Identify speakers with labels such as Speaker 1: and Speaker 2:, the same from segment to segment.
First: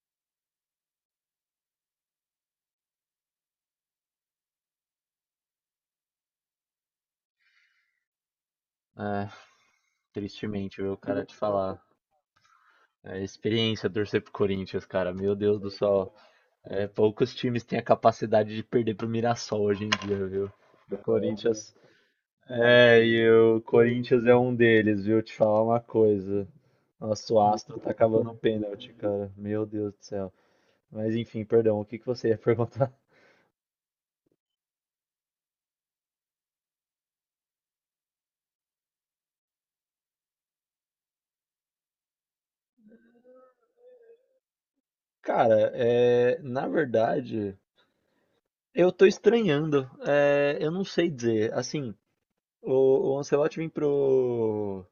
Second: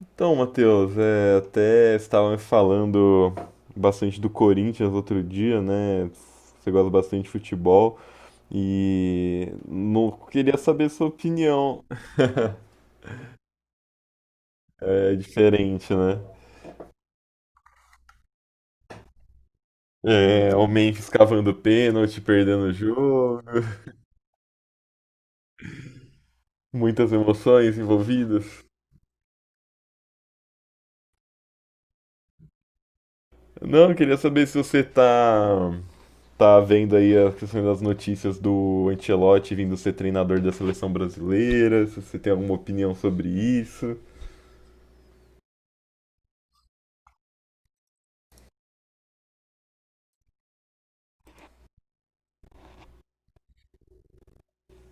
Speaker 1: Então, Matheus, até estava me falando bastante do Corinthians outro dia, né? Você gosta bastante de futebol
Speaker 2: É,
Speaker 1: e não queria
Speaker 2: tristemente,
Speaker 1: saber
Speaker 2: viu,
Speaker 1: sua
Speaker 2: cara, te falar.
Speaker 1: opinião.
Speaker 2: É experiência torcer pro Corinthians, cara.
Speaker 1: É
Speaker 2: Meu Deus do
Speaker 1: diferente,
Speaker 2: céu.
Speaker 1: né?
Speaker 2: É, poucos times têm a capacidade de perder pro Mirassol hoje em dia, viu?
Speaker 1: É, o
Speaker 2: O
Speaker 1: Memphis cavando
Speaker 2: Corinthians.
Speaker 1: pênalti, perdendo o
Speaker 2: É, e
Speaker 1: jogo,
Speaker 2: o Corinthians é um deles, viu? Te falar uma coisa.
Speaker 1: muitas
Speaker 2: Nossa, o
Speaker 1: emoções
Speaker 2: Astro tá acabando o
Speaker 1: envolvidas.
Speaker 2: pênalti, cara. Meu Deus do céu. Mas enfim, perdão, o que que você ia perguntar?
Speaker 1: Não, eu queria saber se você tá vendo aí as questões das notícias do Ancelotti vindo ser treinador da seleção brasileira, se você tem alguma opinião sobre isso.
Speaker 2: Cara, é, na verdade, eu tô estranhando. É, eu não sei dizer. Assim, o Ancelotti vem pro,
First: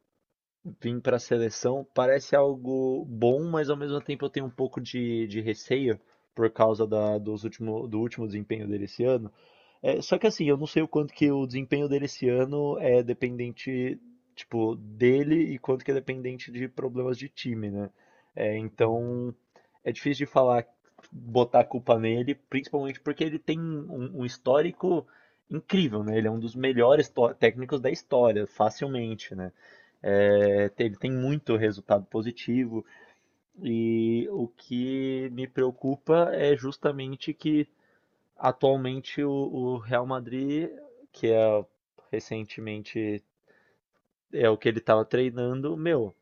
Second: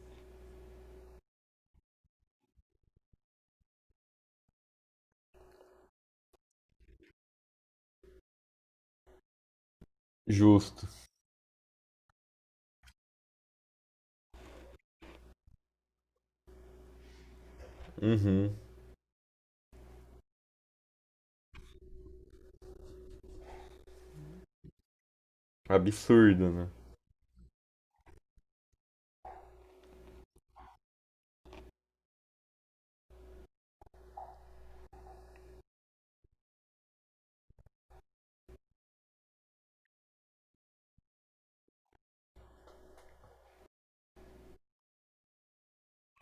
Speaker 2: vim para a seleção parece algo bom, mas ao mesmo tempo eu tenho um pouco de receio por causa dos último, do último desempenho dele esse ano. É, só que assim, eu não sei
Speaker 1: Justo.
Speaker 2: o quanto que o desempenho dele esse ano é dependente, tipo, dele e quanto que é dependente de problemas de time, né?
Speaker 1: Uhum.
Speaker 2: É, então é difícil de falar, botar a culpa nele, principalmente porque ele tem um, um histórico incrível, né? Ele é um
Speaker 1: Absurdo,
Speaker 2: dos
Speaker 1: né?
Speaker 2: melhores técnicos da história, facilmente, né? É, ele tem muito resultado positivo e o que me preocupa é justamente que atualmente o Real Madrid, que é recentemente é o que ele estava treinando, meu,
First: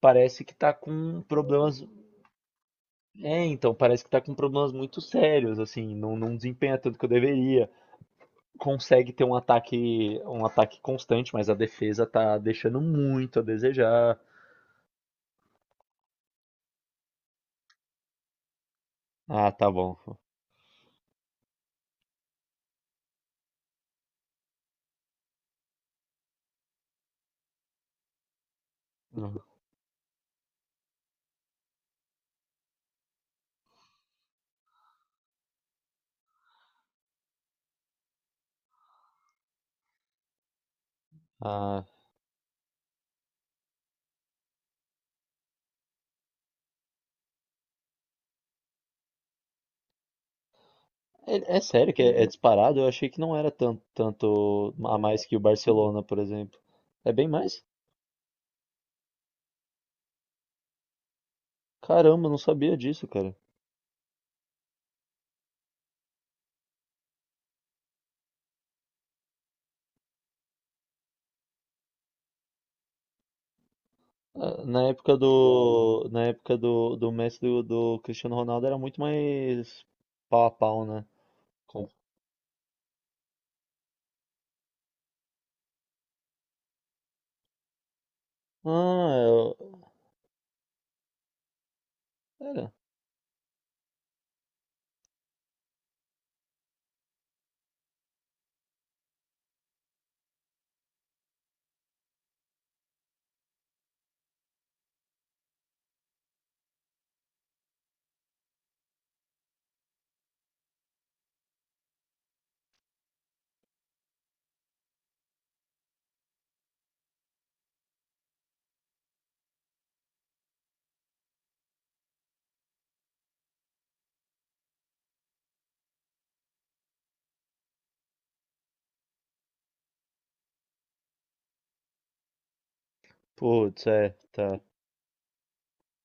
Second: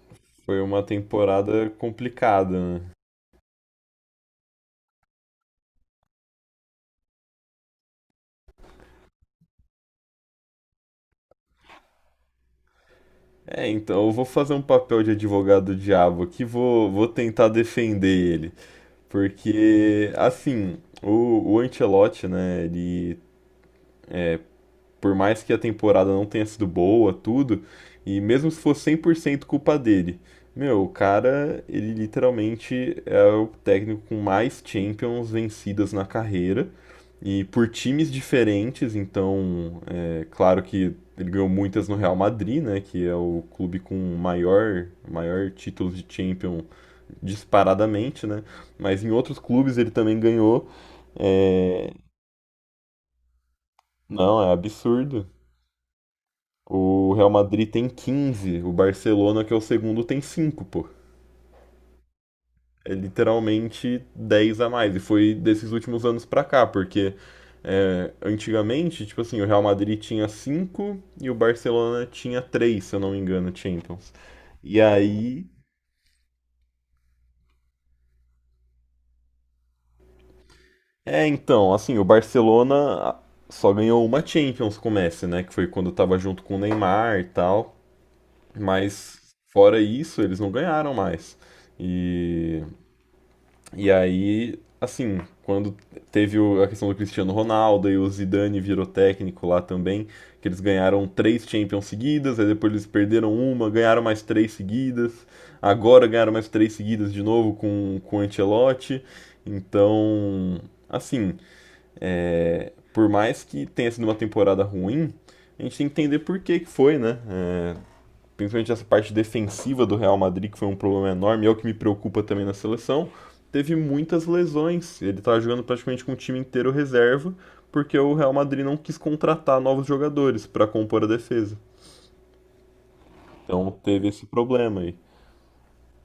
Speaker 2: parece que
Speaker 1: Foi
Speaker 2: tá
Speaker 1: uma
Speaker 2: com
Speaker 1: temporada
Speaker 2: problemas.
Speaker 1: complicada, né?
Speaker 2: É, então, parece que tá com problemas muito sérios, assim, não, não desempenha tanto que eu deveria. Consegue ter um ataque constante, mas a defesa tá deixando muito a
Speaker 1: É, então eu
Speaker 2: desejar.
Speaker 1: vou fazer um papel de advogado do diabo aqui, vou tentar defender ele.
Speaker 2: Ah, tá bom.
Speaker 1: Porque, assim, o Ancelotti, né, ele, é, Por mais que a temporada não tenha sido boa, tudo, e mesmo se fosse cem por
Speaker 2: Uhum.
Speaker 1: cento culpa dele, meu, o cara, ele literalmente é o técnico com mais Champions vencidas na carreira e por times diferentes, então, claro que ele ganhou
Speaker 2: Ah,
Speaker 1: muitas no Real Madrid, né, que é o clube com maior, maior título de Champions disparadamente, né, mas em outros clubes ele também ganhou.
Speaker 2: é, é
Speaker 1: É,
Speaker 2: sério que é, é disparado? Eu achei que não era tanto,
Speaker 1: não, é
Speaker 2: tanto a mais
Speaker 1: absurdo.
Speaker 2: que o Barcelona, por exemplo. É
Speaker 1: O
Speaker 2: bem
Speaker 1: Real
Speaker 2: mais?
Speaker 1: Madrid tem 15, o Barcelona, que é o segundo, tem 5, pô.
Speaker 2: Caramba, eu não sabia
Speaker 1: É
Speaker 2: disso, cara.
Speaker 1: literalmente 10 a mais. E foi desses últimos anos pra cá, porque antigamente, tipo assim, o Real Madrid tinha 5 e o Barcelona tinha 3, se eu não me engano, Champions.
Speaker 2: Ah,
Speaker 1: E
Speaker 2: na época
Speaker 1: aí.
Speaker 2: do, na época do, do Messi e do, do Cristiano Ronaldo era muito mais pau a pau, né?
Speaker 1: É, então,
Speaker 2: Com-
Speaker 1: assim, o Barcelona ah, só ganhou uma Champions com o Messi, né? Que foi quando tava junto com o Neymar e tal.
Speaker 2: Ah,
Speaker 1: Mas
Speaker 2: eu...
Speaker 1: fora isso, eles não ganharam mais. E
Speaker 2: Era.
Speaker 1: E aí, assim, quando teve a questão do Cristiano Ronaldo e o Zidane virou técnico lá também, que eles ganharam três Champions seguidas, aí depois eles perderam uma, ganharam mais três seguidas, agora ganharam mais três seguidas de novo com o Ancelotti. Então, assim, por mais que tenha sido uma temporada ruim, a gente tem que entender por que que foi, né? É, principalmente essa parte defensiva do Real Madrid, que foi um problema enorme, é o que me preocupa também na seleção, teve muitas lesões. Ele estava jogando praticamente com o time inteiro reserva, porque o Real Madrid não quis contratar novos jogadores para compor a defesa. Então
Speaker 2: Putz,
Speaker 1: teve
Speaker 2: é,
Speaker 1: esse
Speaker 2: tá.
Speaker 1: problema aí.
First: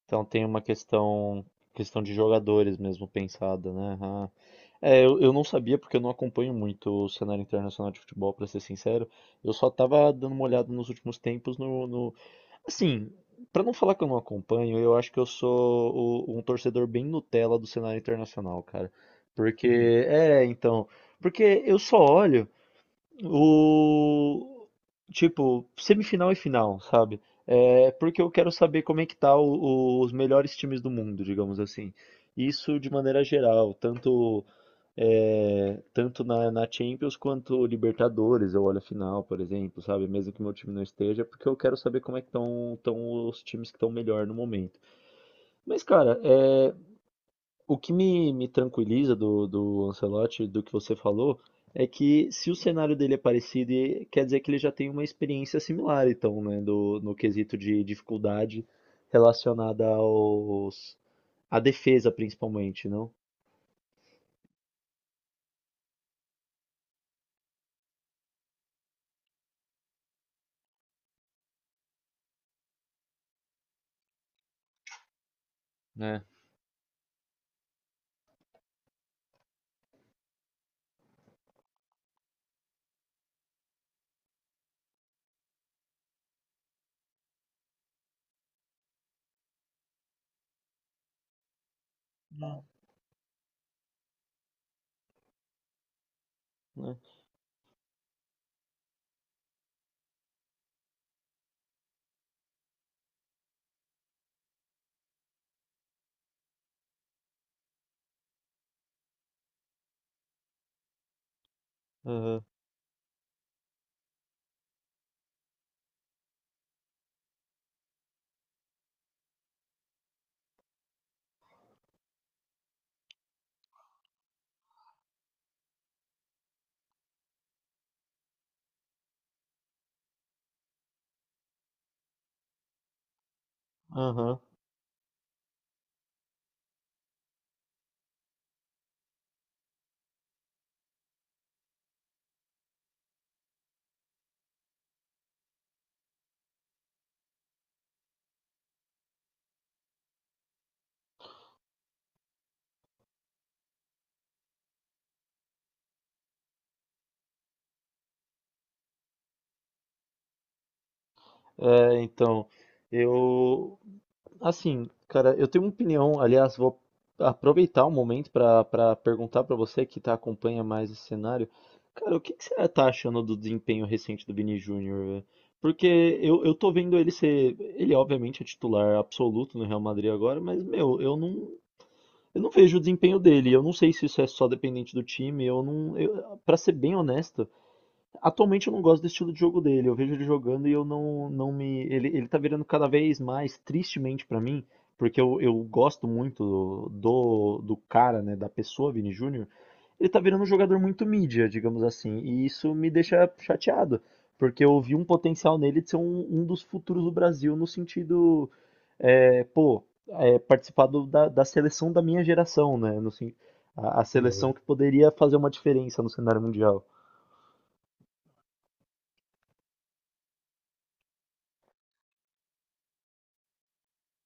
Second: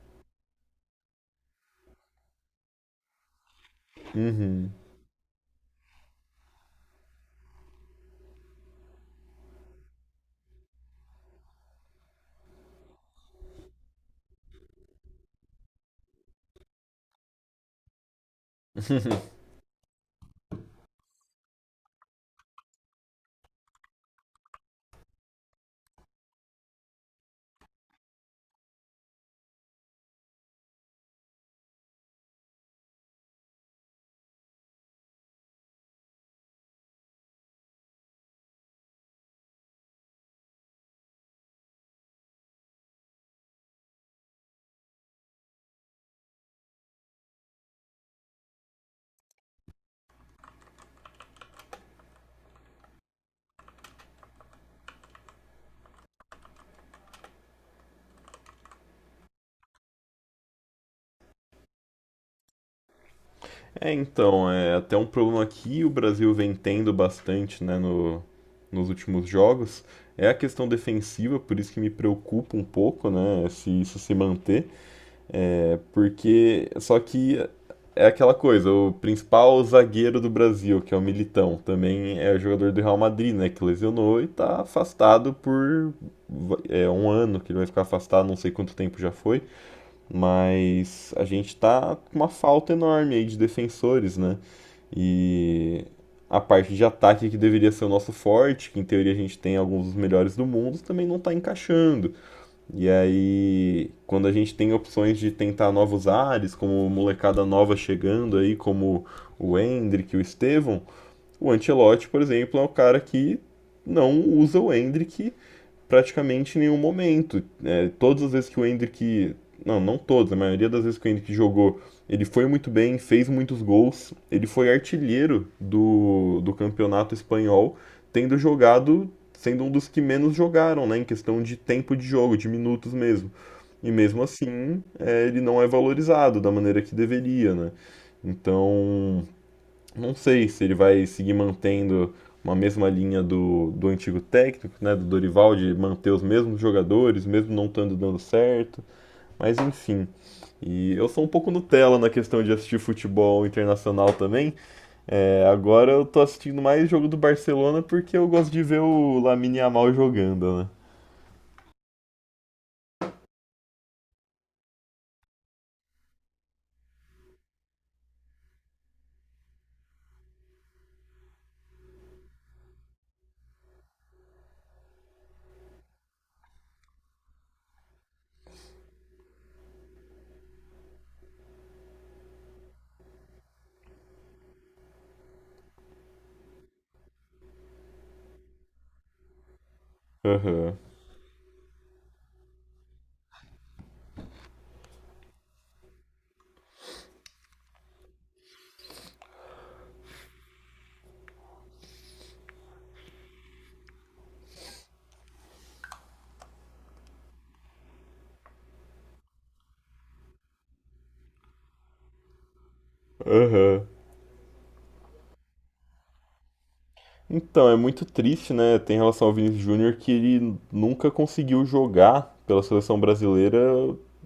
Speaker 2: Então tem uma questão questão de jogadores mesmo pensada, né? Ah.
Speaker 1: Uhum.
Speaker 2: É, eu não sabia porque eu não acompanho muito o cenário internacional de futebol, pra ser sincero. Eu só tava dando uma olhada nos últimos tempos no, no... Assim, pra não falar que eu não acompanho, eu acho que eu sou um torcedor bem Nutella do cenário internacional, cara. Porque, é, então, porque eu só olho o tipo, semifinal e final, sabe? É porque eu quero saber como é que tá os melhores times do mundo, digamos assim. Isso de maneira geral, tanto é, tanto na, na Champions quanto Libertadores, eu olho a final, por exemplo, sabe? Mesmo que meu time não esteja, porque eu quero saber como é que estão os times que estão melhor no momento. Mas, cara, é, o que me tranquiliza do, do Ancelotti, do que você falou, é que se o cenário dele é parecido, quer dizer que ele já tem uma experiência similar, então, né, do, no quesito de dificuldade relacionada aos, à defesa, principalmente, não?
Speaker 1: É, então, é até um problema que o Brasil vem tendo bastante, né, no, nos últimos jogos. É a questão defensiva, por isso que me preocupa um pouco, né, se isso se manter. É,
Speaker 2: Né?
Speaker 1: porque. Só que é aquela coisa, o principal zagueiro do Brasil, que é o Militão, também é jogador do Real Madrid, né? Que lesionou e tá afastado por um ano, que ele vai ficar afastado, não sei quanto tempo já foi. Mas a gente tá com uma falta enorme aí de defensores, né? E a parte de
Speaker 2: Né?
Speaker 1: ataque que deveria ser o nosso forte, que em teoria a gente tem alguns dos melhores do mundo, também não tá encaixando. E aí, quando a gente tem opções de tentar novos ares, como molecada nova chegando aí, como o Endrick, o Estevão, o Ancelotti, por
Speaker 2: Aham,
Speaker 1: exemplo, é o cara que não usa o Endrick praticamente em nenhum momento. É, todas as vezes que o Endrick... Não, não todas, a maioria das vezes que o Endrick jogou, ele foi muito bem, fez muitos gols. Ele foi artilheiro do campeonato espanhol, tendo jogado, sendo um dos que menos jogaram, né? Em questão de tempo de jogo, de minutos mesmo. E mesmo
Speaker 2: aham.
Speaker 1: assim, ele não é valorizado da maneira que deveria, né? Então, não sei se ele vai seguir mantendo uma mesma linha do antigo técnico, né, do Dorival, de manter os mesmos jogadores, mesmo não estando dando certo, mas enfim. E eu sou um pouco Nutella na questão de assistir futebol internacional também. É, agora eu tô assistindo mais jogo do Barcelona porque eu gosto de ver o Lamine Yamal jogando, né?
Speaker 2: É, então, eu. Assim, cara, eu tenho uma opinião, aliás, vou aproveitar o momento para perguntar para você que tá, acompanha mais esse cenário. Cara, o que que você tá achando do desempenho recente do Vini Júnior? Velho? Porque eu tô vendo ele ser. Ele, obviamente, é titular absoluto no Real Madrid agora, mas, meu, eu não vejo o desempenho dele. Eu não sei se isso é só dependente do time. Eu não. Eu, para ser bem honesto. Atualmente eu não gosto do estilo de jogo dele. Eu vejo ele jogando e
Speaker 1: Aham.
Speaker 2: eu não, não me. Ele tá virando cada vez mais, tristemente pra mim, porque eu gosto muito do, do cara, né, da pessoa, Vini Júnior. Ele tá virando um jogador muito mídia, digamos assim. E isso me deixa chateado, porque eu vi um potencial nele de ser um, um dos futuros do Brasil no sentido, é, pô, é, participar da, da seleção da minha geração, né? No, sen-
Speaker 1: Aham.
Speaker 2: a Uhum. Seleção que poderia fazer uma diferença no cenário mundial.
Speaker 1: Então, é muito triste, né? Tem relação ao Vinícius Júnior que ele nunca conseguiu jogar pela seleção brasileira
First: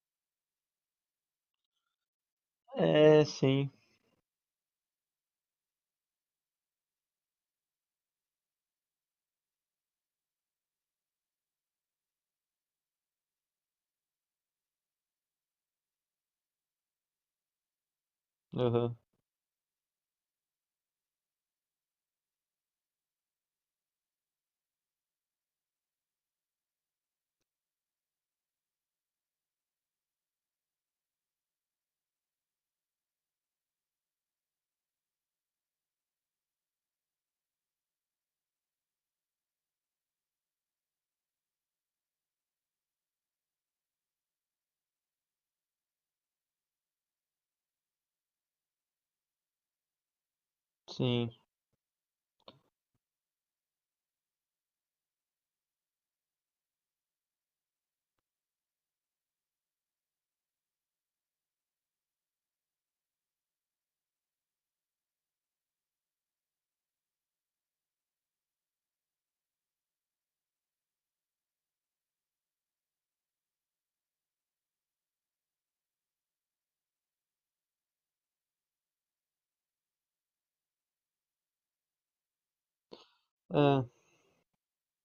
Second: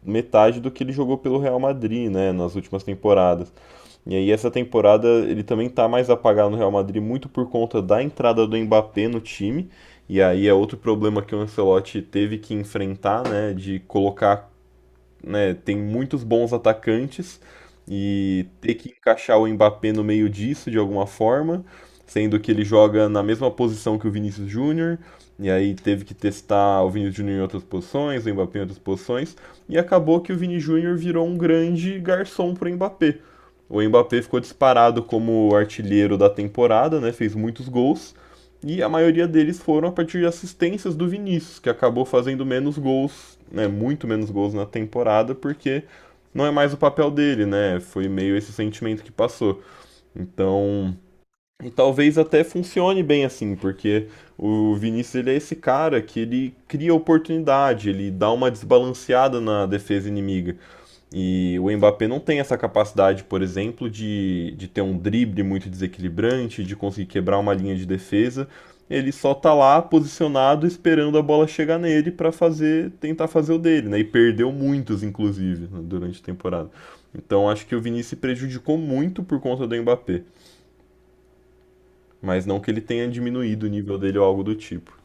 Speaker 1: metade do que ele jogou pelo Real Madrid, né? Nas últimas
Speaker 2: É,
Speaker 1: temporadas.
Speaker 2: sim.
Speaker 1: E aí, essa temporada ele também tá mais apagado no Real Madrid, muito por conta da entrada do Mbappé no time. E aí é outro problema que o Ancelotti teve que enfrentar, né? De colocar, né, tem muitos bons atacantes e ter que
Speaker 2: Aham,
Speaker 1: encaixar o Mbappé no meio disso de alguma forma, sendo que ele joga na mesma posição que o Vinícius Júnior, e aí teve que testar o Vinícius Júnior em outras posições, o Mbappé em outras posições, e acabou que o Vini Júnior virou um grande garçom para o Mbappé. O Mbappé ficou disparado como artilheiro da temporada, né, fez muitos gols, e a maioria deles foram a partir de assistências do Vinícius, que acabou fazendo menos gols, né, muito menos gols na temporada, porque não é mais o papel dele, né? Foi meio esse sentimento que passou. Então,
Speaker 2: sim.
Speaker 1: e talvez até funcione bem assim, porque o Vinícius ele é esse cara que ele cria oportunidade, ele dá uma desbalanceada na defesa inimiga. E o Mbappé não tem essa capacidade, por exemplo, de ter um drible muito desequilibrante, de conseguir quebrar uma linha de defesa. Ele só tá lá posicionado esperando a bola chegar nele para fazer, tentar fazer o dele, né? E perdeu muitos, inclusive, né, durante a temporada. Então acho que o Vinícius se prejudicou muito por conta do Mbappé, mas não que ele tenha diminuído o
Speaker 2: Ah,
Speaker 1: nível dele ou algo do tipo.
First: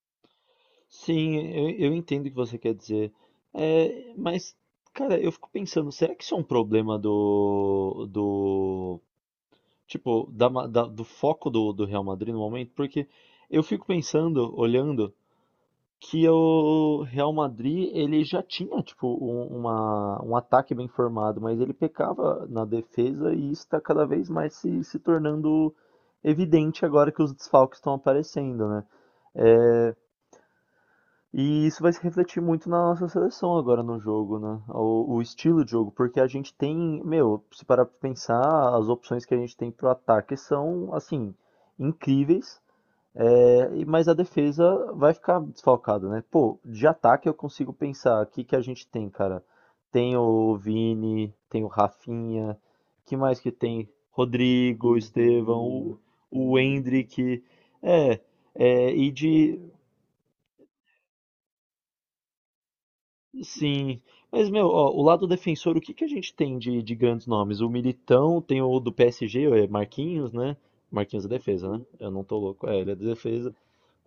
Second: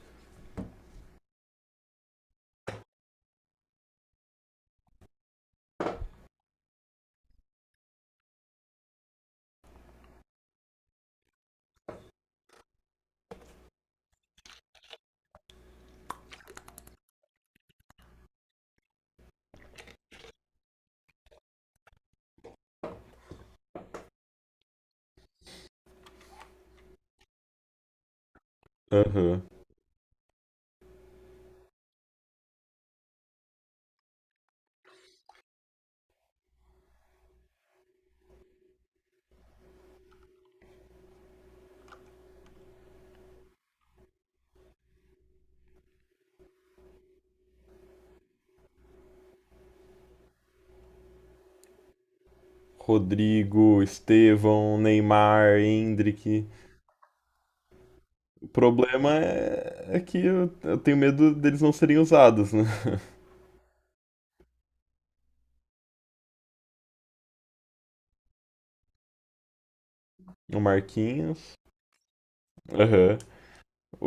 Speaker 2: sim, eu entendo o que você quer dizer. É, mas, cara, eu fico pensando, será que isso é um problema do, do, tipo, do foco do, do Real Madrid no momento? Porque eu fico pensando, olhando, que o Real Madrid, ele já tinha, tipo, um, uma, um ataque bem formado, mas ele pecava na defesa e isso está cada vez mais se, se tornando evidente agora que os desfalques estão aparecendo, né?
Speaker 1: Aham. Uhum.
Speaker 2: É, e isso vai se refletir muito na nossa seleção agora no jogo, né? O estilo de jogo, porque a gente tem, meu, se parar pra pensar, as opções que a gente tem pro ataque são, assim, incríveis, mas a defesa vai ficar desfalcada, né? Pô, de ataque eu consigo pensar aqui que a gente tem, cara. Tem o Vini, tem o Rafinha, que mais que
Speaker 1: Rodrigo,
Speaker 2: tem?
Speaker 1: Estevão,
Speaker 2: Rodrigo,
Speaker 1: Neymar,
Speaker 2: Estevão,
Speaker 1: Hendrick.
Speaker 2: o Endrick. É,
Speaker 1: O
Speaker 2: é, e
Speaker 1: problema
Speaker 2: de
Speaker 1: é, é que eu tenho medo deles não serem usados, né?
Speaker 2: sim, mas meu, ó, o lado defensor, o que que a gente tem de grandes nomes? O Militão, tem o do PSG, é Marquinhos, né?
Speaker 1: O
Speaker 2: Marquinhos é
Speaker 1: Marquinhos.
Speaker 2: defesa, né? Eu não tô louco, é, ele é de
Speaker 1: Aham.
Speaker 2: defesa.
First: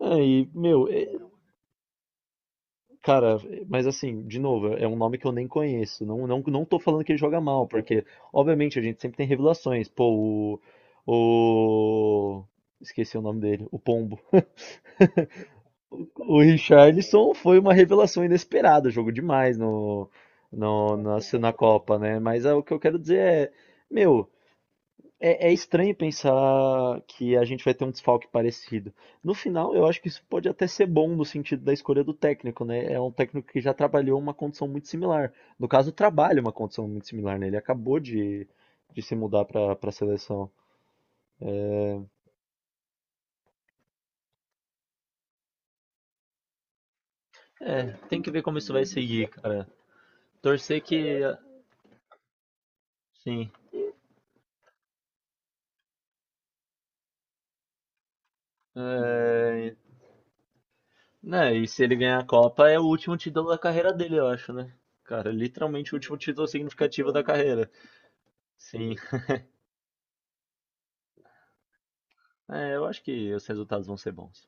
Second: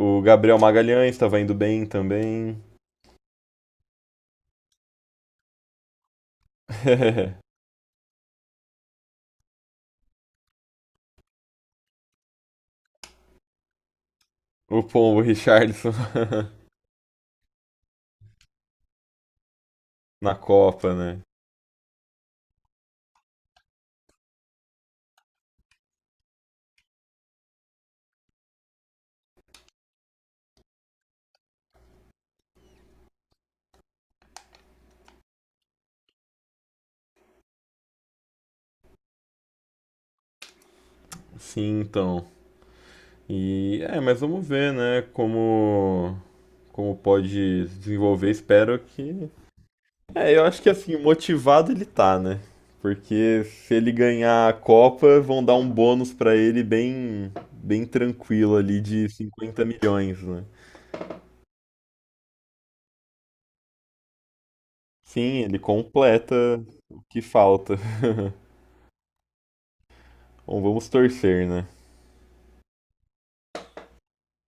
Speaker 2: É, e,
Speaker 1: Gabriel
Speaker 2: meu,
Speaker 1: Magalhães tava indo bem também.
Speaker 2: cara, mas assim, de novo, é um nome que eu nem conheço. Não, não, não tô falando que ele joga mal, porque, obviamente, a gente sempre tem revelações. Pô, o... Esqueci o nome dele, o Pombo.
Speaker 1: O Pombo. Richarlison.
Speaker 2: O Richarlison foi uma revelação inesperada, jogou demais no,
Speaker 1: Na Copa,
Speaker 2: no, na,
Speaker 1: né?
Speaker 2: na Copa, né? Mas é, o que eu quero dizer é, meu, é, é estranho pensar que a gente vai ter um desfalque parecido. No final, eu acho que isso pode até ser bom no sentido da escolha do técnico, né? É um técnico que já trabalhou uma condição muito similar. No caso, trabalha uma condição muito similar, né? Ele acabou de se mudar para a seleção.
Speaker 1: Sim, então. E é, mas vamos ver, né? Como pode
Speaker 2: É, tem
Speaker 1: desenvolver.
Speaker 2: que ver como isso
Speaker 1: Espero
Speaker 2: vai
Speaker 1: que...
Speaker 2: seguir, cara.
Speaker 1: Eu acho que
Speaker 2: Torcer
Speaker 1: assim,
Speaker 2: que,
Speaker 1: motivado ele tá, né? Porque
Speaker 2: sim.
Speaker 1: se ele ganhar a Copa, vão dar um bônus pra ele bem, bem tranquilo ali de 50
Speaker 2: É,
Speaker 1: milhões, né?
Speaker 2: né, e se ele ganhar a Copa, é o último título da carreira dele, eu acho, né? Cara,
Speaker 1: Sim, ele
Speaker 2: literalmente o último
Speaker 1: completa
Speaker 2: título
Speaker 1: o
Speaker 2: significativo
Speaker 1: que
Speaker 2: da carreira.
Speaker 1: falta.
Speaker 2: Sim.
Speaker 1: Bom, vamos torcer, né?
Speaker 2: É, eu acho que os resultados vão ser bons.